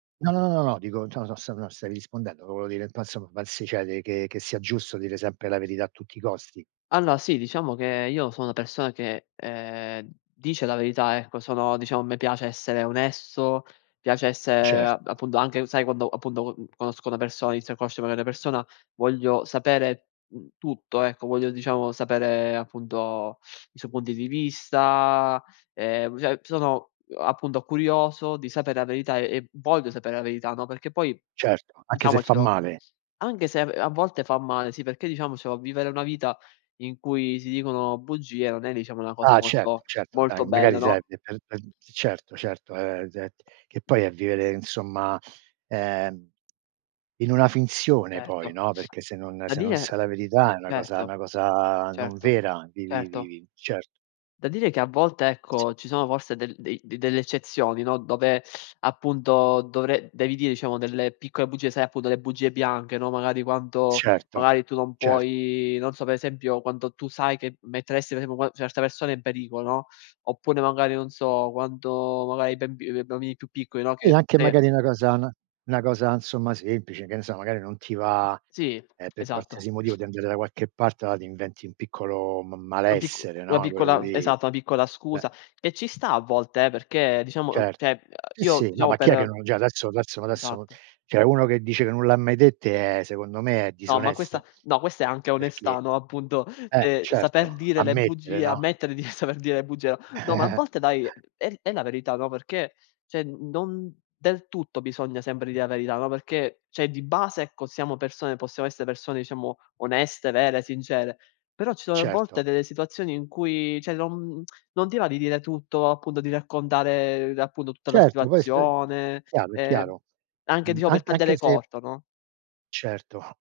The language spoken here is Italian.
No, no, no, no, no, no, dico, cioè non so se non stai rispondendo, volevo dire, [unintelligible] che che sia giusto dire sempre la verità a tutti i costi? Allora sì, diciamo che io sono una persona che, ehm, dice la verità, ecco, sono diciamo a me piace essere onesto, piace essere Cer a appunto anche, sai quando appunto co conosco una persona, inizio a conoscere magari una persona, voglio sapere, mhmm, tutto, ecco, voglio diciamo sapere appunto i suoi punti di vista, ehm, cioè sono, uhm, appunto curioso di sapere la verità e v voglio sapere la verità, no, perché poi Certo, anche se fa diciamocelo, male. anche se a v a volte fa male, sì perché diciamocelo vivere una vita in cui si dicono bugie non è diciamo una cosa Ah certo, molto certo, molto anda bella, magari no? [unintelligible] certo, certo [unintelligible] che poi è vivere insomma, ehm, in una finzione poi, Certo, no, perché se non da se non dire, sai la verità è una cosa certo, una cosa non certo, vera di di di certo. di certo. Da dire che a volte Sì. ecco ci sono forse del dei de delle eccezioni, no, dove appunto dovre devi dire diciamo delle piccole bugie, sai appunto le bugie bianche, no, magari quanto Certo, magari tu non cer puoi, non so per esempio, quando tu sai che metteresti per esempio qua certe persone in pericolo, no, oppure magari non so quando magari i bemb ehm, i bambini più piccoli, no, che E anche sai che magari una cosa n una cosa insomma semplice, che ne so magari non ti va, Sì ehm, per esatto. qualsiasi motivo di andare da qualche parte ma ti inventi un piccolo m Un picc malessere, una no, quello piccola s lì, esatto, una piccola eh. scusa e ci sta a volte eh, perché diciamo, Cer cioè sì, io sì, no, diciamo ma chi è che per non già adesso adesso adesso Esatto. cioè uno che dice che non l'ha mai dette è secondo me è No, ma questa disonesto no, questa è anche onestà, perché no, appunto, eh cioè saper certo dire le ammettere, bugie, no? ammettere di saper dire le bugie, no no ma a volte dai, è è è la verità, no, perché cioè n non del tutto bisogna sempre dire la verità, no, perché c'è di base, ecco, siamo persone possiamo essere persone diciamo oneste, vere, sincere, però ci sono a volte Certo. delle situazioni in cui, cioè, non non ti va di dire tutto, appunto, di raccontare appunto tutta la Certo, poi sp situazione, chiaro è ehm, chiaro. anche Mhmm, diciamo per an anche tagliare se corto no? Certo.